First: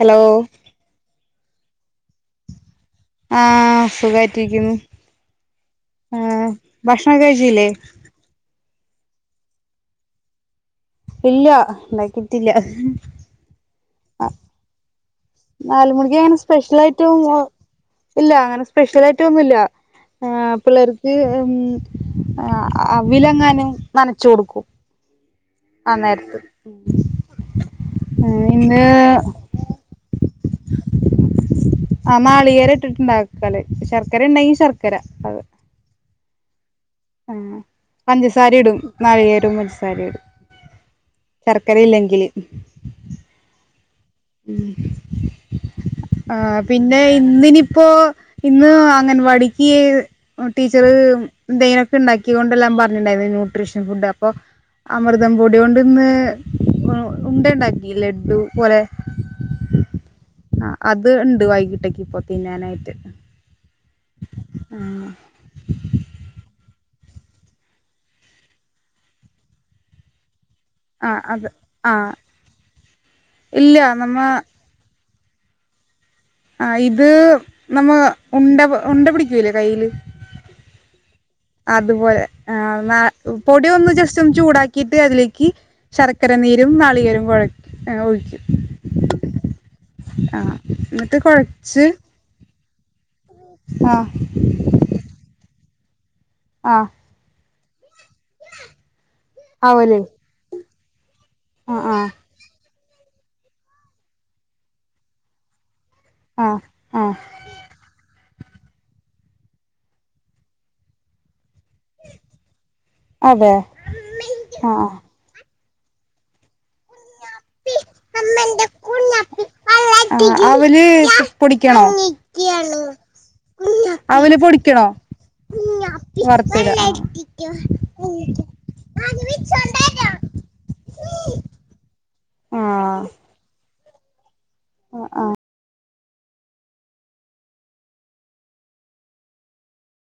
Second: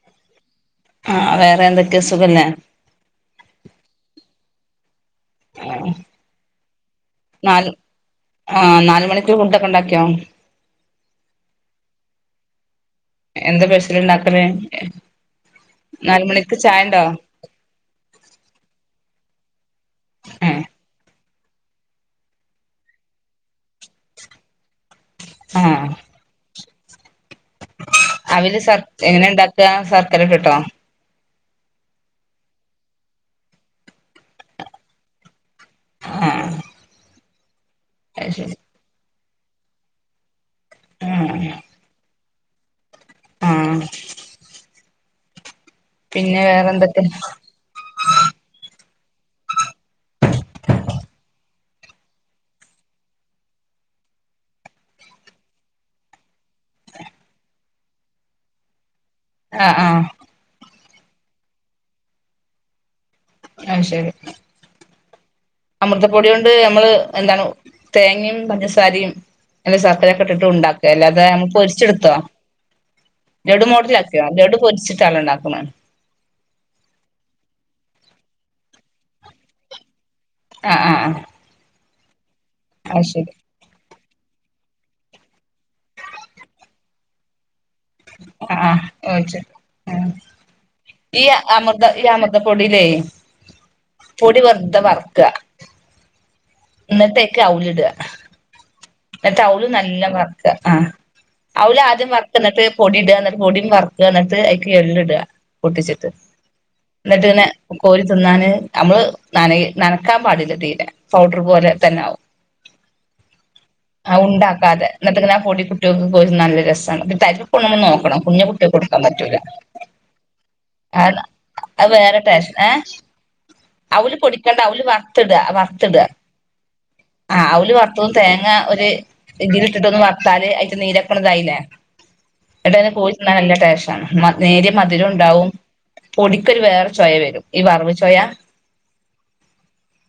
Hello ആ വേറെ എന്തൊക്കെ സുഖല്ലേ ആഹ് സുഖായിട്ടിരിക്കുന്നു ആ ഭക്ഷണം ക്കെ കഴ്ചീലെ ആഹ് നാല് മണിക്ക്‌ ഫുണ്ടൊക്കെ ണ്ടാക്കിയോ ഇല്ല ണ്ടാക്കിട്ടില്ല എന്താ സ്പെഷ്യല് ണ്ടാക്കല് നാല് മണിക്ക് അങ്ങനെ സ്പെഷ്യലായിട്ടും ഉം ഇല്ല അങ്ങനെ സ്പെഷ്യലായിട്ടൊന്നുല്ല ആ പിള്ളേർ ത്-ഉം-അ-അവിലെങ്ങാനും ന്നനച്ച് കൊടുക്കും ആ നേരത്ത്‌ അവില് സർ എങ്ങനെ ണ്ടാക്കാ ശർക്കരട്ട്ട്ടോ. ആ നാളികേരം ഇട്ടിട്ട് ണ്ടാക്കല് ശർക്കര ണ്ടെങ്കി ശർക്കര അത്. ആഹ് ആ പഞ്ചസാരിം ഇടും നാളികേരോം പഞ്ചസാരിം ഇടും ആ ശർക്കര ഇല്ലെങ്കില് ആഹ് ഉം ആ പിന്നെ വേറെ പിന്നെ എന്തൊക്കെ ഇന്നിനിപ്പോ ഇന്ന് അംഗൻവാടിക്ക് ടീച്ചറ് ന്തേലൊക്കെ ണ്ടാക്കികൊണ്ടെല്ലാം പറഞ്ഞിട്ടുണ്ടായിരുന്നു ന്യൂട്രീഷൻ ഫുഡ് അപ്പൊ അമൃതം പൊടി ണ്ട് ഇന്ന് ഉണ്ട ഉണ്ടാക്കി ലേ ലഡു പോലെ. ആഹ് ആഹ് ആ അത് ണ്ട് വൈകീട്ടക്ക് ഇപ്പോ തിന്നാനായിട്ട് ആഹ് ശരി അമൃതപ്പൊട്യോണ്ട് ഞമ്മള് എന്താണ് തേങ്ങിം പഞ്ചസാരിം അല്ലെ സർക്കരെക്കെ ഇട്ട് ഉണ്ടാക്കും ആ ചെലതെ അത് നമുക്ക് ആ പൊരിച്ചെടുത്തോ ലഡു ഇല്ല നമ്മ മോഡലാക്കിയോ ലഡു പൊരിച്ചിട്ട് ആണൊ ണ്ടാക്കുന്നത്. ആ ഇത് നമ്മ ഉണ്ട ഉണ്ട പിടിക്കൂല്ലേ കയ്യില് ആഹ് ആഹ് അതുപോലെ ആ ന്നാ പൊടി ഒന്ന് ജസ്റ്റ് ഒന്ന്‌ ചൂടാക്കീട്ട് അതിലേക്ക് ശർക്കര നീരും നാളികേരോം കൊഴക്കും ആഹ് ഓ ആഹ് എന്നിട്ട് ഈ കൊഴച്ച് അമൃത അമൃത പൊടില്ലേ ആഹ് പൊടി വെറുതെ വറക്ക ആഹ് എന്ന്ട് അയീക് അവില് ഇട ഉ എന്നിട്ട് അവലും നല്ല വറക്ക ആഹ് അവുല് ആഹ് ആഹ് ആദ്യം വറക്ക എന്നിട്ട് പൊടി ഇട എന്നിട്ട് പൊടിയും വറക്ക എന്നിട്ട് അയ്ക്ക് എള്ള് ഇട പൊട്ടിച്ചിട്ട് ആഹ് ആഹ് എന്നിട്ട്ന്നെ കോരി തിന്നാന് നമ്മള് നനക നനക്കാൻ പാടില്ല തീരെ പൗഡർ പോലെ തന്നെ ആകും അതെ ആ ഉണ്ട ആക്കാതെ ആഹ് ആഹ് എന്നെട്ടങ്ങന ആ പൊടി കുട്ടികൾക്ക് കൊരിതിൻ നല്ല രസം നമ്മള് തരിപ്പ് പോണത് നോക്കണം കുഞ്ഞ കുട്ടിക്ക് കൊടുക്കാൻ പറ്റൂല ആഹ് അവല് അത് പൊടിക്കണോ അത് വേറെ ടേസ്റ്റ് ഏഹ് അവല് പൊടിക്കണ്ട അവല് വറുത്തിട വറുത്തിട വറുത്തിട ആഹ് അവല് വറുത്ത തേങ്ങ ഒരു ഇതില ഇട്ടിട്ടൊന്ന് വറത്താല് അതിട്ട് നീരക്കുന്ന ഇതായില്ലേ എന്നട്ടാ ങനൊ ആഹ് കോരി നല്ല ടെസ്ണ് നേര്യ മധുരം ഉണ്ടാവും പൊടിക്കൊരു വേറെ ചോയ വരും ഈ വറവ് ചോയ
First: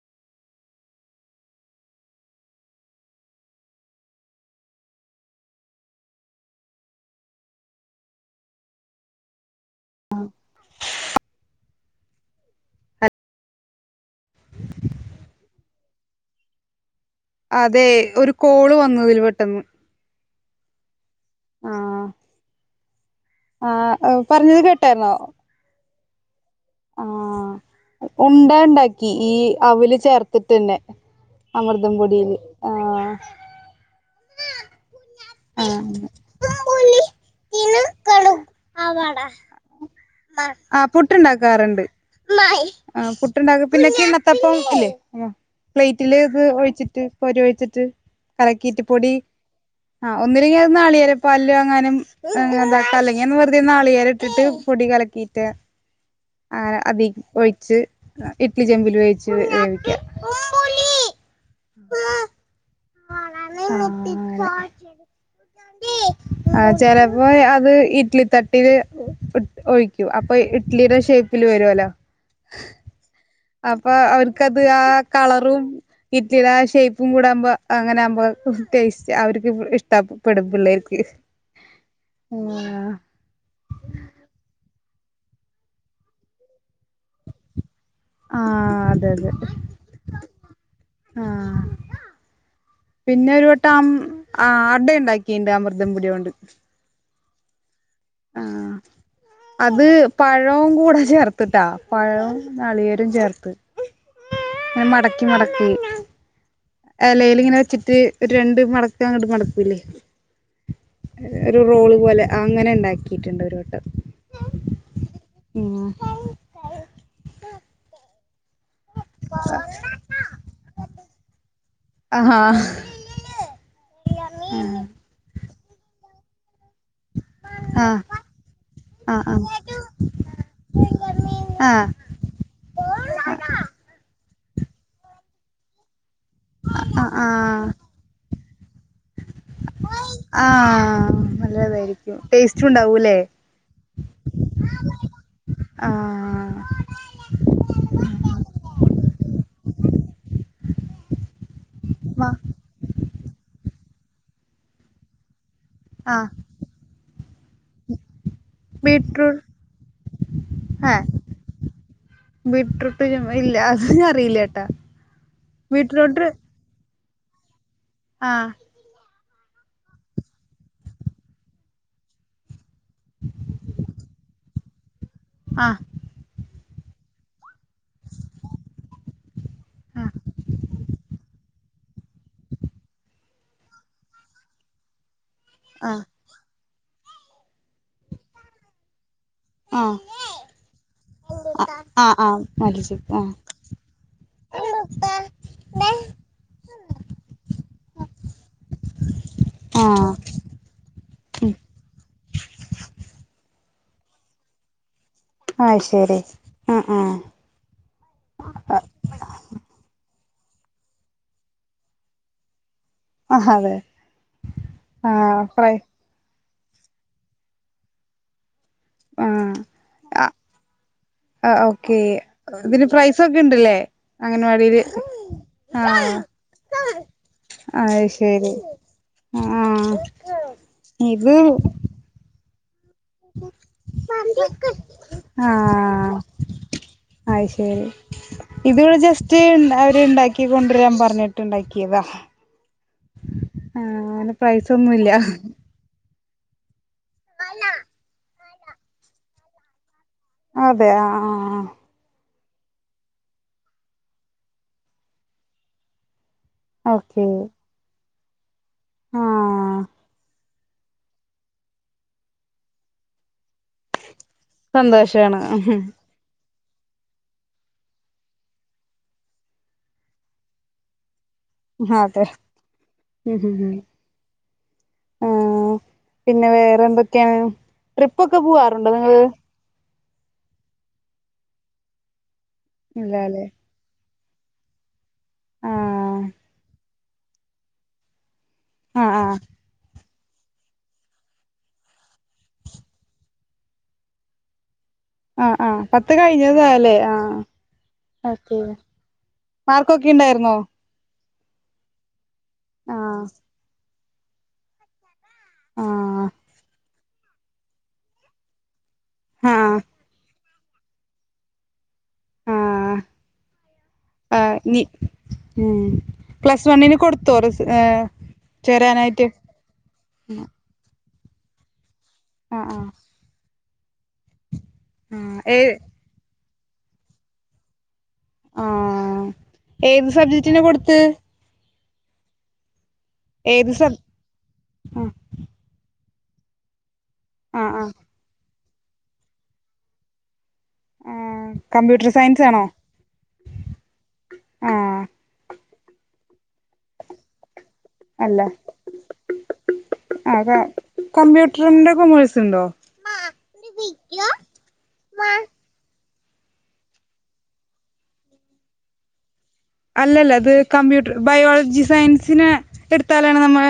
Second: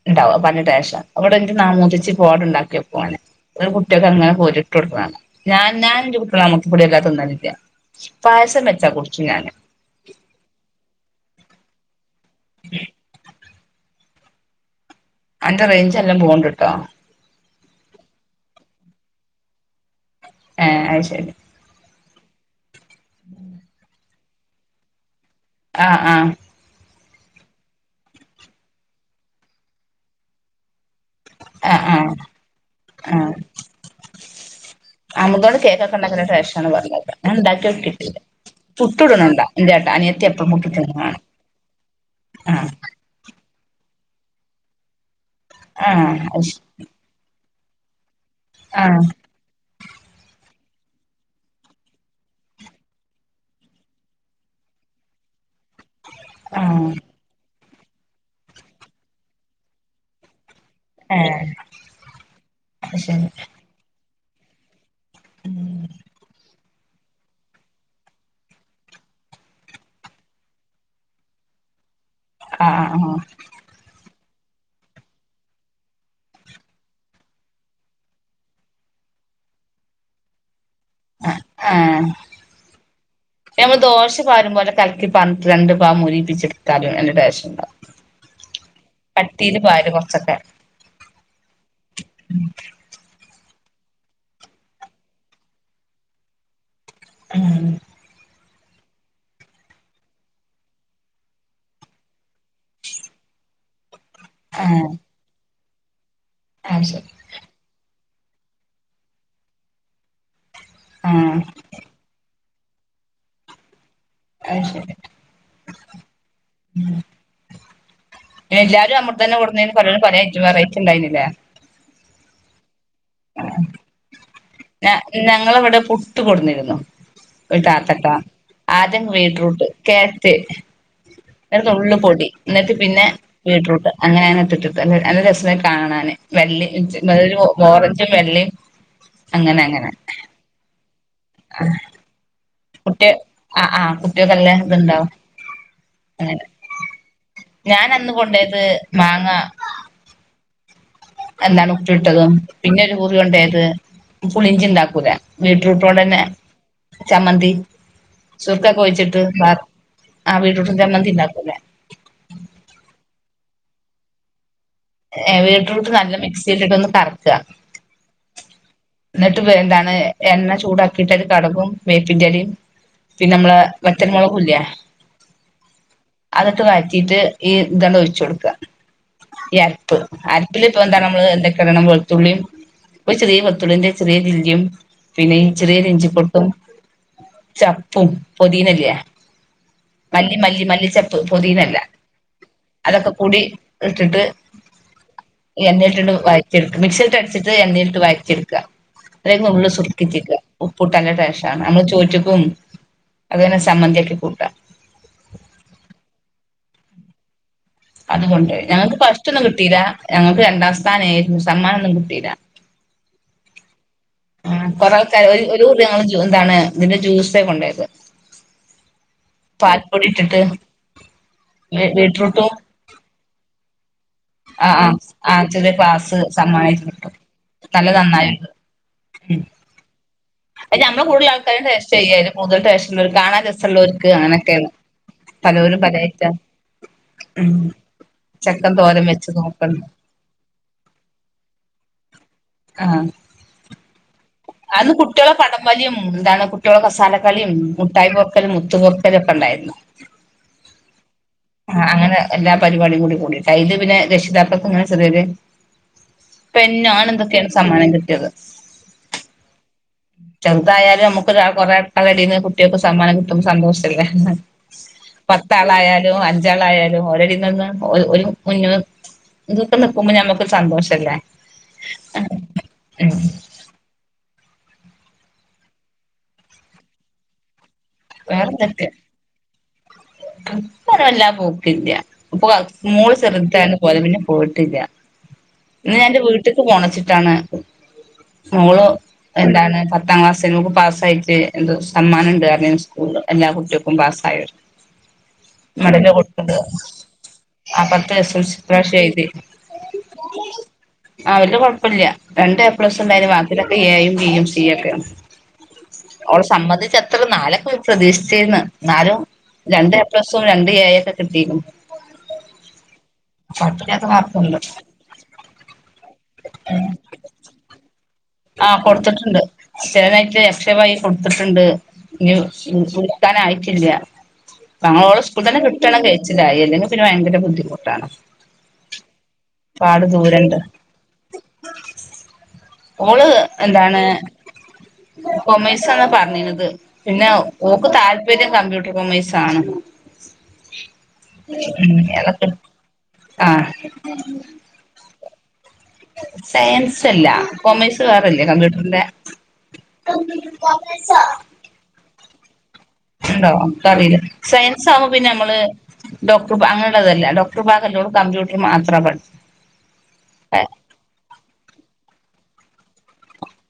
ഉണ്ടാവും പഞ്ഞ ടൊഷം അവിടെ എഹ് മൂതിച്ചി പോട്ണ്ടാക്കിയകും പ്പോടൊ ഒരു കുട്ടികൊക്കെ അങ്ങനെ കോരിട്ട് കൊടുക്ക്ണ ഞാ ഞാൻ കുട്ടികളം അമൃത പോടി എല്ലാ തിന്നലില്ല പായസം വെച്ചാ കുടിച്ചു ഞാന്. ആഹ് ഉ [inaudible] അന്റെറെ റേഞ്ച്ല്ലാം പോണ്ട് ട്ടോ അതെ ഒരു കോള് വന്നു ഇതിൽ പെട്ടെന്ന്. ഏഹ് അയ്ശരി ആഹ് ആഹ് പറഞ്ഞത് കേട്ടായിര്ന്നോ ആഹ് ആഹ് ആഹ് ഉണ്ട ണ്ടാക്കി ഈ അവല് ചേർത്തിട്ടന്നെ അമൃതം ആഹ് ആഹ് കൊടിയില് ആഹ് ആഹ് അമൃതോടെ കേക്കൊക്കെ ആഹ് ഉണ്ടാക്കിട്ട് മല്ല ടെസ്റ്റാണ് പറഞ്ഞത് ഉണ്ടാക്കിയൊ കിട്ടില്ല പുട്ണുണ്ടോ എന്തേട്ടാ അനിയത്തി എപ്പം പുട്ട് ആഹ് ചുട്ടണേ കാണാ പുട്ടുണ്ടാക്കാറുണ്ട് ആഹ് പുട്ടുണ്ടാക്ക പിന്നെ കിണത്തപ്പക്കില്ലേ പ്ലേറ്റില് ആഹ് ഇത് ഒഴിച്ചിട്ട് പരി ഒഴിച്ചിട്ട് കലക്കീറ്റിപ്പൊടി ആഹ് ഒന്നിലങ്ങ നാളികൊരെപ്പലില അങ്ങാനും അ എന്താ അല്ലങ്കിന്ന് വെറുതെ നാളികേര ഇട്ടിട്ട് പൊടി കലക്കീയിട്ട്. ആഹ് അത് ശരി ആഹ് ആന ആഹ് അതി ഒഴിച്ച് ഇഡ്ലി ചെമ്പിൽ വേച്ച് വേവിക്ക ഏഹ് അഹ്ശരി അ ചിലപ്പോ അത് ഇഡ്ലി തട്ടില് ഒഴിക്കൂ അപ്പൊ ഇഡ്ലിയുടെ ഷേപ്പിൽ വരുല്ലോ ആഹ ആ ആഹ അപ്പൊ അവർക്ക്ത് ആ കളറും ഇട്ടില്ല ആ ഷേപ്പും കൂടാപോ. അങ്ങനെ ആകുമ്പോൾ ടേസ്റ്റ് അവർക്ക് ഇഷ്ടപ്പെെടുമ്പള്ളേ ഹിം ഞമ്മൾ ദോശപാരും പോലെ കൽക്കി പാരനിട് രണ്ട് ഭാഗംമുരിപ്പിച്ചെടുത്താലും നല്ല ടൊസ്ററണ്ടാവും. ആ അതെ അതെ കട്ടീയില് പാരും കോറ കൊച്ചക്കെ ആ പിന്നെ ഒരു വട്ടം അട ഉണ്ടാക്കിയിണ്ട് അമൃതംപൊടിയ കൊണ്ട്. ഉം ആഹ അത് പഴവും കൂടെ ചേർത്തിട്ടാ പഴവും നാളികേരവും ചേർത്ത് ആഹ് മടക്കി മടക്കി അത് ശരി എലെ ങ്ങനെ വെച്ചിട്ട് ഒരു രണ്ട് മടക്ക അങ്ങോട്ട് മടക്കൂല്ലേ ആഹ് ഒരു റോള് പോലെ അങ്ങനെ ഉണ്ടാക്കിയിട്ടുണ്ട് ഒരു വട്ടം. അ ശരി ഉം പിന്ന എല്ലാവരും അമൃത തന്നെടുന്ന കോടനിന്ന് പല പല ഐറ്റം ണ്ടായിരുന്നില്ലേ. ആഹാ ഹ് ഞ ഞങ്ങളവിടെ പുട്ട് കൊടുന്നിരുന്നു. ഒരു ആ ആ താത്തട്ടാ ആദ്യ ആ ബീടറൂട്ട് കരറ്റ് ഒരു ആ ആ നുള്ള് പൊടി എന്നിട്ട് പിന്നെ ബീട്രൂട്ട് അങ്ങനെങ്ങെ ട്ടിട്ട് നല്ല രസ കാണാൻ വെള്ളി ആ ഓറഞ്ചും വെള്ളിയും അങ്ങനെ അങ്ങനെ ആഹ നല്ലതായിരിക്കും ടേസ്റ്റ് ഉണ്ടോ കുട്ടി ആ ആ കുട്ടിയക്കെല്ല ഇത്ണ്ടോ ആഹ അങ്ങെനെ ഞൻ അന്ന് കൊണ്ടേയത് മാങ്ങ. എന്താണ് ഉപ്പിലിട്ടത് പിന്നെ ഒരു കുറികെണ്ടായത് പുളിഞ്ചി ഉണ്ടാക്കൂലോ. ആ ബ്യൂട്രൂട്ടോടെന്നെ ചമ്മന്തി ചുർകക്കെ ഒഴിച്ചിട്ട് ബീറ്റ്റൂട്ട് ബ ആ ബീറ്റ്റൂട്ട് ആ ചമ്മന്തി ഉണ്ടാക്കൂലെ. ബീറ്റ്റൂട്ട് ഇല്ല അത ഞാൻ അറിയില്ലട്ട ബീറ്റ്റൂട്ട് നല്ല മിക്സി ഇട്ടിട്ടൊന്ന് കറക്കുക. ആഹ് എന്നിട്ട് എന്താണ് എണ്ണ ചൂടാക്കിയിട്ട് കടകും വേപ്പിന്റെ ഇലയും. പിന്നെ നമ്മളെ വറ്റൽ മോളക്ക് ഇല്ലോ ആഹ് അതൊക്കെ വായറ്റിട്ട് ഈ തണ് ഒഴച്ച് കൊടുക്ക പ്പ് ആ അരിപ്പിൽ ഇപ്പൊ എന്താണ് നമ്മള് ഏതോകെഇടണം വെളത്തുള്ളി ചെറിയ വത്തുള്ളിന്റെ ചെറിയല്ലും പിന്നെഈ ചെറിയ ആ ഇഞ്ചി പൊട്ടും ചപ്പും പൊതീന ല്ലേ ആ മല്ലി മല്ലി മല്ലിച്ചപ്പ് പൊതീ ല്ല ആ ആ അതൊക്കെ കൂടി ഇട്ടിട്ട്. ത [unintelligible] എണ്ണീട്ടിണ്ട് വായിറ്റി എടുക്ക മിക്സിട്ട അടിച്ചിട്ട് എന്നണയിട്ട് വായിറ്റി എ ടുക്കുക. ഒരു നുള്ള് ആ സുർക്ക ഉറ്റിക്ക ഉപ്പ്ട നല്ല ടെസ്റ്റ്‌ ഉം ആണ് നമ്മള് ചോറ്റ്ക്കും. അതെന്നെ സമ്മന്തിയാക്കി കൂട്ടാം ആ ശരി ആ ആ അതുകൊണ്ട് ഞങ്ങക്ക് ഫസ്റ്റ് ഒന്നും കിട്ടിയില്ല. ഞങ്ങക്ക് രണ്ടാം സ്ഥാനം ആരുന്നു. സമ്മനം ഒന്നും കിട്ടിയില്ല. ആ അതെ ആ കൊറെേ ആ ആൾക്കാരർ ഒരു ഫ്രൈ [unintelligible] എന്താണ് ഇതിന്റെ ജ്യൂസേ കൊണ്ടോയത് ആ പാൽപ്പൊടി ഇട്ടിട്ട് ആ ഓക്കെ ബീട്രൂട്ടും ഇതിന് പ്രൈസ് സോഒക്കെ ഉണ്ട്ല്ലേ ആ ആ ആ ചെറിയ ക്ലാസ്സ് സമ്മാനയി കിട്ടും നല്ല ആയി നന്നായിണ്ട് ശരി ആഹ നമ്മള കൂടള്ള ആൾക്കാരും ടെസ്റ്റ് ചെയ്യാനും കുടുതൽ ടെസ്റ്റ്‌ ഉള്ളവർക് കാണാൻ രസമുള്ളവർക്ക് അങ്ങനെയൊക്കെയ പലോരും പലയ്റ്റാ ആയ് ശരി ഇത് ചക്കൻ ഇവര് തോരൻ വെച്ച് ജസ്റ്റ് നോക്കണ്ട് അവര്ണ്ടാക്കൊണ്ടരാൻ പറഞ്ഞിട്ട്ണ്ടാക്കിയതാ ആഹ ആഹ അയ്ന് പൈസ ഒന്നുല്ല വടംവലിയും എന്താണ് കുട്ടികളുടെ കസാലക്കളിയും മുട്ടായി പൊർക്കലും മുത്തു കോർക്കലും ഒക്കെ ഉണ്ടായിരുന്നു അതെ ആ ആ ആ അങ്ങനെ എല്ലാ പരിപാടി കൂടി കൂടിയിട്ട് അയില് പിന്നെ രക്ഷിതാകളും ചെറിയൊരു ആ പെന്നോ അങ്ങനെ എന്തൊക്കെയാണ് സമ്മാനം കിട്ടിയത് ആഹ ചെറുതായാലും നമുക്ക് കൊറെ ആൾക്കളുടെ ഇടയിൽ നിന്ന് കുട്ടികൾക്ക് സമ്മാനം കിട്ടുമ്പോ സന്തോഷല്ലേ സന്തോഷാണ് പത്താളായാലും അഞ്ചാളായാലും ഒരിടയിൽ നിന്ന് ഒരു മുന്നിട്ട് നിൽക്കുമ്പോ നമ്മുക്ക് സന്തോഷല്ലേ- അതെ ഉം ഉം ആഹ പിന്നെ വേറെ എന്തൊക്കെയാണ് ട്രിപ്പൊക്കെ പോവാറുണ്ടോ നിങ്ങള്- ട്രിപ്പ്‌ ഒന്നും വല്ലാതെ പോക്കില്ല അപ്പോ മോള് ഇല്ലാല്ലേ ചെറുതായന്ന് പോയതാ പിന്നെ പോയിട്ടില്ല ആ ഇന്ന് ഞാൻ എന്റെ വീട്ടിക്ക് പോണച്ചിട്ടാണ് മോള് ആ ആ എന്താണ് പത് പത്താം ക്ലാസ്സില് നമുക്ക് പാസ്സായിട്ട് എന്തോ സമ്മാനം ഉണ്ട് പറഞ്ഞിനു സ്കൂളിൽ എല്ലാ കുട്ടികൾക്കും പാസ്സായ ആഹ ആഹ പത്ത് കഴിഞ്ഞതല്ലേ ആഹ ആ പത്ത് എസ് എൽ സി ഓക്കെ ഇപ്രാവശ്യം മാർക്കൊക്കെ ഇണ്ടായിരുന്നോ വലിയ കുഴപ്പമില്ല രണ്ട് എ പ്ലസ് ആ ഉണ്ടായാലും ബാക്കിലൊക്കെ എയും ബിയും സി ഒക്കെയും ആ അവള് സംമ്മന്തിച്ച് അത്ര നാലൊക്കെ പ്രതീക്ഷിച്ചിന്ന് ന്നാലും ആ രണ്ട് എ രണ്ടു എ ഒക്കെ കിട്ടിക്ക്ണ് ആഹാ ആഹാ മാർക്ക്ണ്ട് ഇനി ഏ പ്ലസ് വണ്ണിന് കൊടുത്ത [unintelligible] ഏ ആഹ കൊടുത്തിട്ടുണ്ട് ചിലതായിട്ട് അക്ഷയ വഴി കൊടുത്തിട്ടുണ്ട് ഇനി ആഹ് ആഹ് കിട്ടാന് ആയിട്ടില്ല തങ്ങളുടെ ആഹ് സ്കൂളിൽ ഏ തന്നെ കിട്ടണങ്കി [unintelligible] അല്ലെങ്കിൽ പിന്നെ ഭയങ്കര ബുദ്ധിമുട്ടാണ് ആ പാട് ഏത് ദൂരണ്ട് സബ്ജക്റ്റിനെ കൊടുത്ത് ഓള് ഏത് സബ് എന്താണ് ആഹ് കോമേഴ്‌സാണ് പറഞീന്നത് പിന്നെ ആഹ് ഓക്ക് ആഹ് താല്പര്യം കമ്പ്യൂട്ടർകോമേഴ്‌സാണ് ആഹ് കമ്പ്യൂട്ടർ സയൻസ് [unintelligible] ആണോ ആഹ് ആഹ് സയൻസ് അല്ല കോമേഴ്സ് ഇത് അല്ല വേറെയില്ലേ കമ്പ്യൂട്ടറിന്റെ രണ്ട് കോമേഴ്സുണ്ടോ ഉണ്ടോ അത് അറിയില്ല സയൻസ് ആവുമ്പോ പിന്നെ നമ്മള് ഡോക്ടർ അങ്ങനെയുള്ളത് അല്ലേ ഡോക്ടർ ഭാഗമല്ല കമ്പ്യൂട്ടർ മാത്രം പഠിച്ച അല്ല അല്ല അത് കമ്പ്യൂട്ടർ ബയോളജി സയൻസനാ ത് എടുത്താലാണ് നമ്മളെ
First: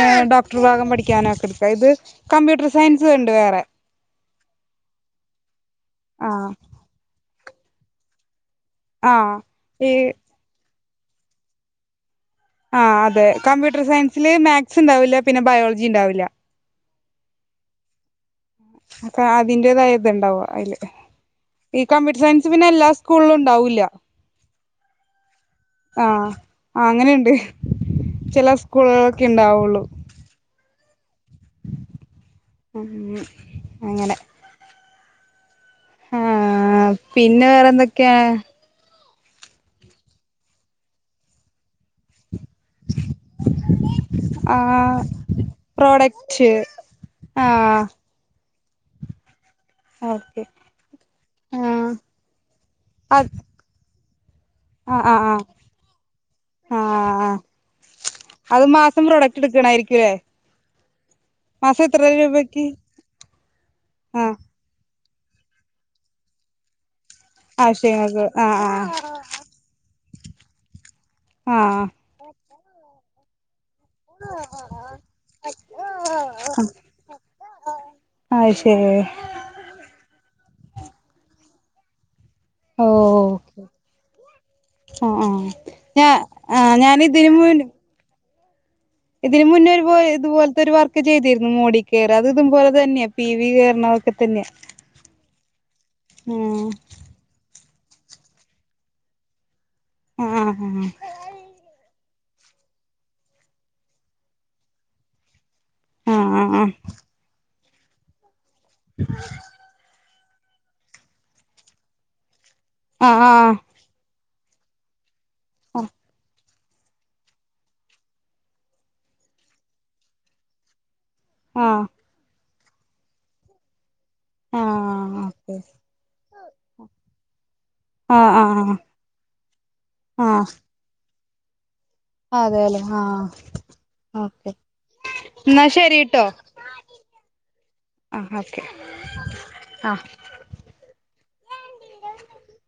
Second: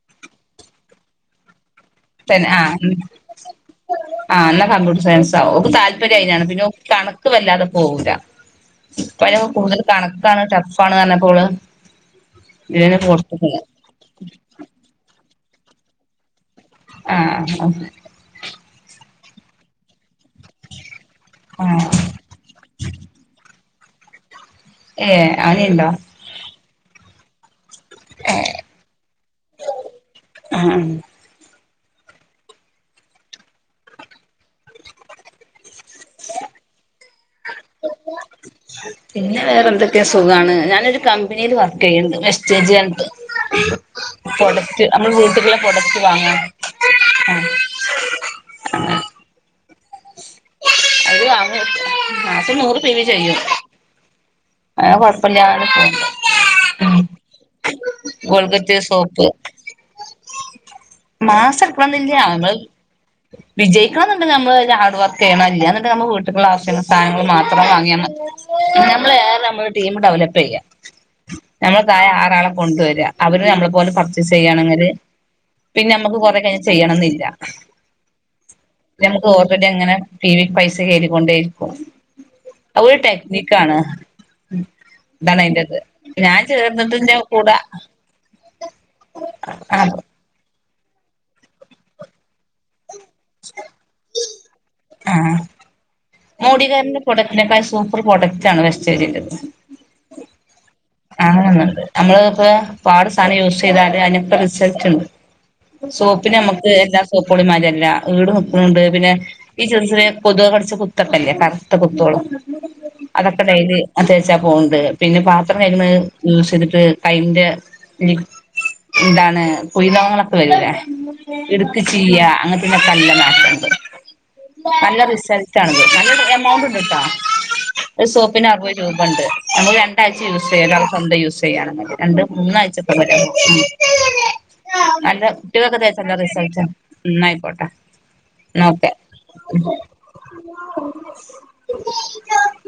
ഏഹ് ഡോക്ടർ ഭാഗം പഠിക്കാനൊക്കെ എടുക്ക ഇത് കമ്പ്യൂട്ടർ സയൻസ് ഉണ്ട് വേറെ ആഹ് എന്നാ കമ്പ്യൂട്ടർ സയൻസ് ആകും ഓക്ക് താല്പര്യം അയ്നാണ് ആഹ് പിന്നെ ഓ കണക്ക് വല്ലാതെ പോവൂല്ല ആഹ് പയ്ല് കൂടുതൽ ഈ കണക്കാണ് ടഫാണ് പറഞ്ഞപ്പോള് ആഹ് ഇതിന് അതെ കൊടുത്തിട്ടില്ല കമ്പ്യൂട്ടർ സയൻസില് മാത്‍സ് ഉണ്ടാവില്ല പിന്നെ ബയോളജി ഉണ്ടാവില്ല. ആഹ് കാ അതിന്റേതായ ഇത് ഇണ്ടാവും അയ്ല് ആ ഈ കമ്പ്യൂട്ടർ സയൻസ് സ് പിന്നെ എല്ലാ സ്കൂളിലും ഉണ്ടാവൂല്ല. ഏഹ് അങ്ങനീയുണ്ടോ? ആഹ് അങ്ങനീണ്ട് ചില സ്കൂളുകളൊക്കെ ഉണ്ടാവുള്ളൂ. ആഹ് ഉം അങ്ങനെ. ആഹ് പിന്നെ വേറെ എന്തൊക്കെയാ? പിന്നെ വേറെന്തൊക്കെയാ സുഖാണ് ഞാനൊരു കമ്പനിയിൽ വർക്ക്യ്യ്ണ്ട്. ചേജി അർഞ്ഞിട്ട് പ്രൊഡക്റ്റ് ആഹ് നമ്മുടെ വീട്ടുള്ള പ്രൊഡക്റ്റ് വാങ്ങ പ്രോഡക്റ്റ് ആഹ് ഓഹ് [inaudible] മാസം നൂറ് [inaudible] അത് ചെയ്യും അനെ ആഹ് ആഹ് ആഹ് കൊഴപ്പല്ലാതെ പോവ്ണ്ട് ആഹ് അത് മാസം പ്രൊഡക്റ്റ് എടുക്കണായിരിക്കുംല്ലേ മാസം എത്ര എടുക്കണോന്നില്ല നമ്മള് രൂപക്ക് വിജയിക്കണം ന്നുണ്ട് ആഹ് നമ്മള് തന്നെ ഹാർഡ് വർക്ക്‌ [unintelligible] ഇല്ല്യാ ന്ന്ണ്ടേ നമ്മ വീട്ട്ക്ക്ള്ള അവശ്യ സാധനങ്ങള് മാത്രം വാങ്ങിയ മതി ആവശ്യങ്ങൾക്ക് ആഹ് നമ്മള് ഏറെ മ്മള് ടീം ഡെവലപ്പ് ചെയ്യ ആഹ് നമ്മൾ തായേ ആറാളെ കൊണ്ടുവര്ആ അവര് നമ്മളെ പോലെ പർച്ചസെയ്യാണെങ്കില് പിന്നെ നമ്മുക്ക് കൊറെ ചെയ്യണംന്നില്ല അഹ് ശരി ത് ഓൾറെഡി അങ്ങനെ പി വി പൈസ കേയറിക്കൊണ്ടേയിരിക്കും അഹ് ഓ ഒരു ടെക്നിക്ക് ആണ് ആഹ് ഇതാണ് ആഹ് അയിന്റത് ഞാ ഞാൻ ആഹ് ചേർന്നതിന്റെ ഞാനിതിന് കൂടെ മുൻ ഇതിന് മുന്നൊരു ഇതുപോലത്തെ ഒരു വർക്ക് ചെയ്തിരുന്നു മോഡി കെയറ് അത് ഇതുപോലെ തന്നെയാ പി വി കേറണൊക്കെ തന്നെയാ ആഹ് ഉം മോഡികെയറിന്റെ പ്രോഡക്റ്റിനെക്കാൾ സൂപ്പർ പ്രോഡക്റ്റ് ആണ് വെസ്ചേജിന്റെ ആഹ് ആഹ് അങ്ങനൊന്നുണ്ട് നമ്മള് ഇപ്പോ പാട് സാനം യൂസെയ്താല് അയ്നൊക്കെ റിസൾട്ട്ണ്ട് സോപ്പിന് ആഹ് നമ്മക്ക് എല്ലാ സോപ്പളിമാരല്ല ഈട് നിക്കുന്നുണ്ട് പിന്നെ ഈ ചെറ് ചെറ്യേ കൊതുക് കടിച്ച കുത്തൊക്കെല്ലേ കറുത്ത കുത്തോളു ആഹ് അതൊക് ക്കെ ആഹ് ടൈലി അതേച്ചാ പോവ്ണ്ട് പിന്നെ പാത്രം കൈക്ണ് യൂസ്യ്തിട്ട് കയിന്റെ നി എന്താണ് കുയ്നോകങ്ങളൊക്കെ വരൂലേ ഇടുക്ക് ആഹ് ചീയ അങ്ങനത്തെയ്നൊക്കെ അല്ലതാ ആഹ് ആഹ് നല്ല ആഹ് റിസൾട്ട് ആണത് നല്ലരു എമൗണ്ട് ഉണ്ട്ട്ടോ ഒരു ആഹ് സോപ്പിന് ആഹ് ആറുപത് രൂ ആഹ് പണ്ട് അപ്പൊ രണ്ടാഴ്ച യൂസ് ആഹ് ചെയ്യാം സ്വന്തം യൂസ് ചെയ്യാന രണ്ട് അതെല്ലേ മൂന്നാഴ്ചപ്പോ വരാ ആഹ് ഓക്കെ നല്ല എന്നാ കുട്ടികളൊക്കെ തേച്ചല്ല ശരിട്ടോ റിസൾട്ട ന്ന ആയിക്കോട്ടെ ആഹ് അതെ എന്നാ [unintelligible] [unintelligible]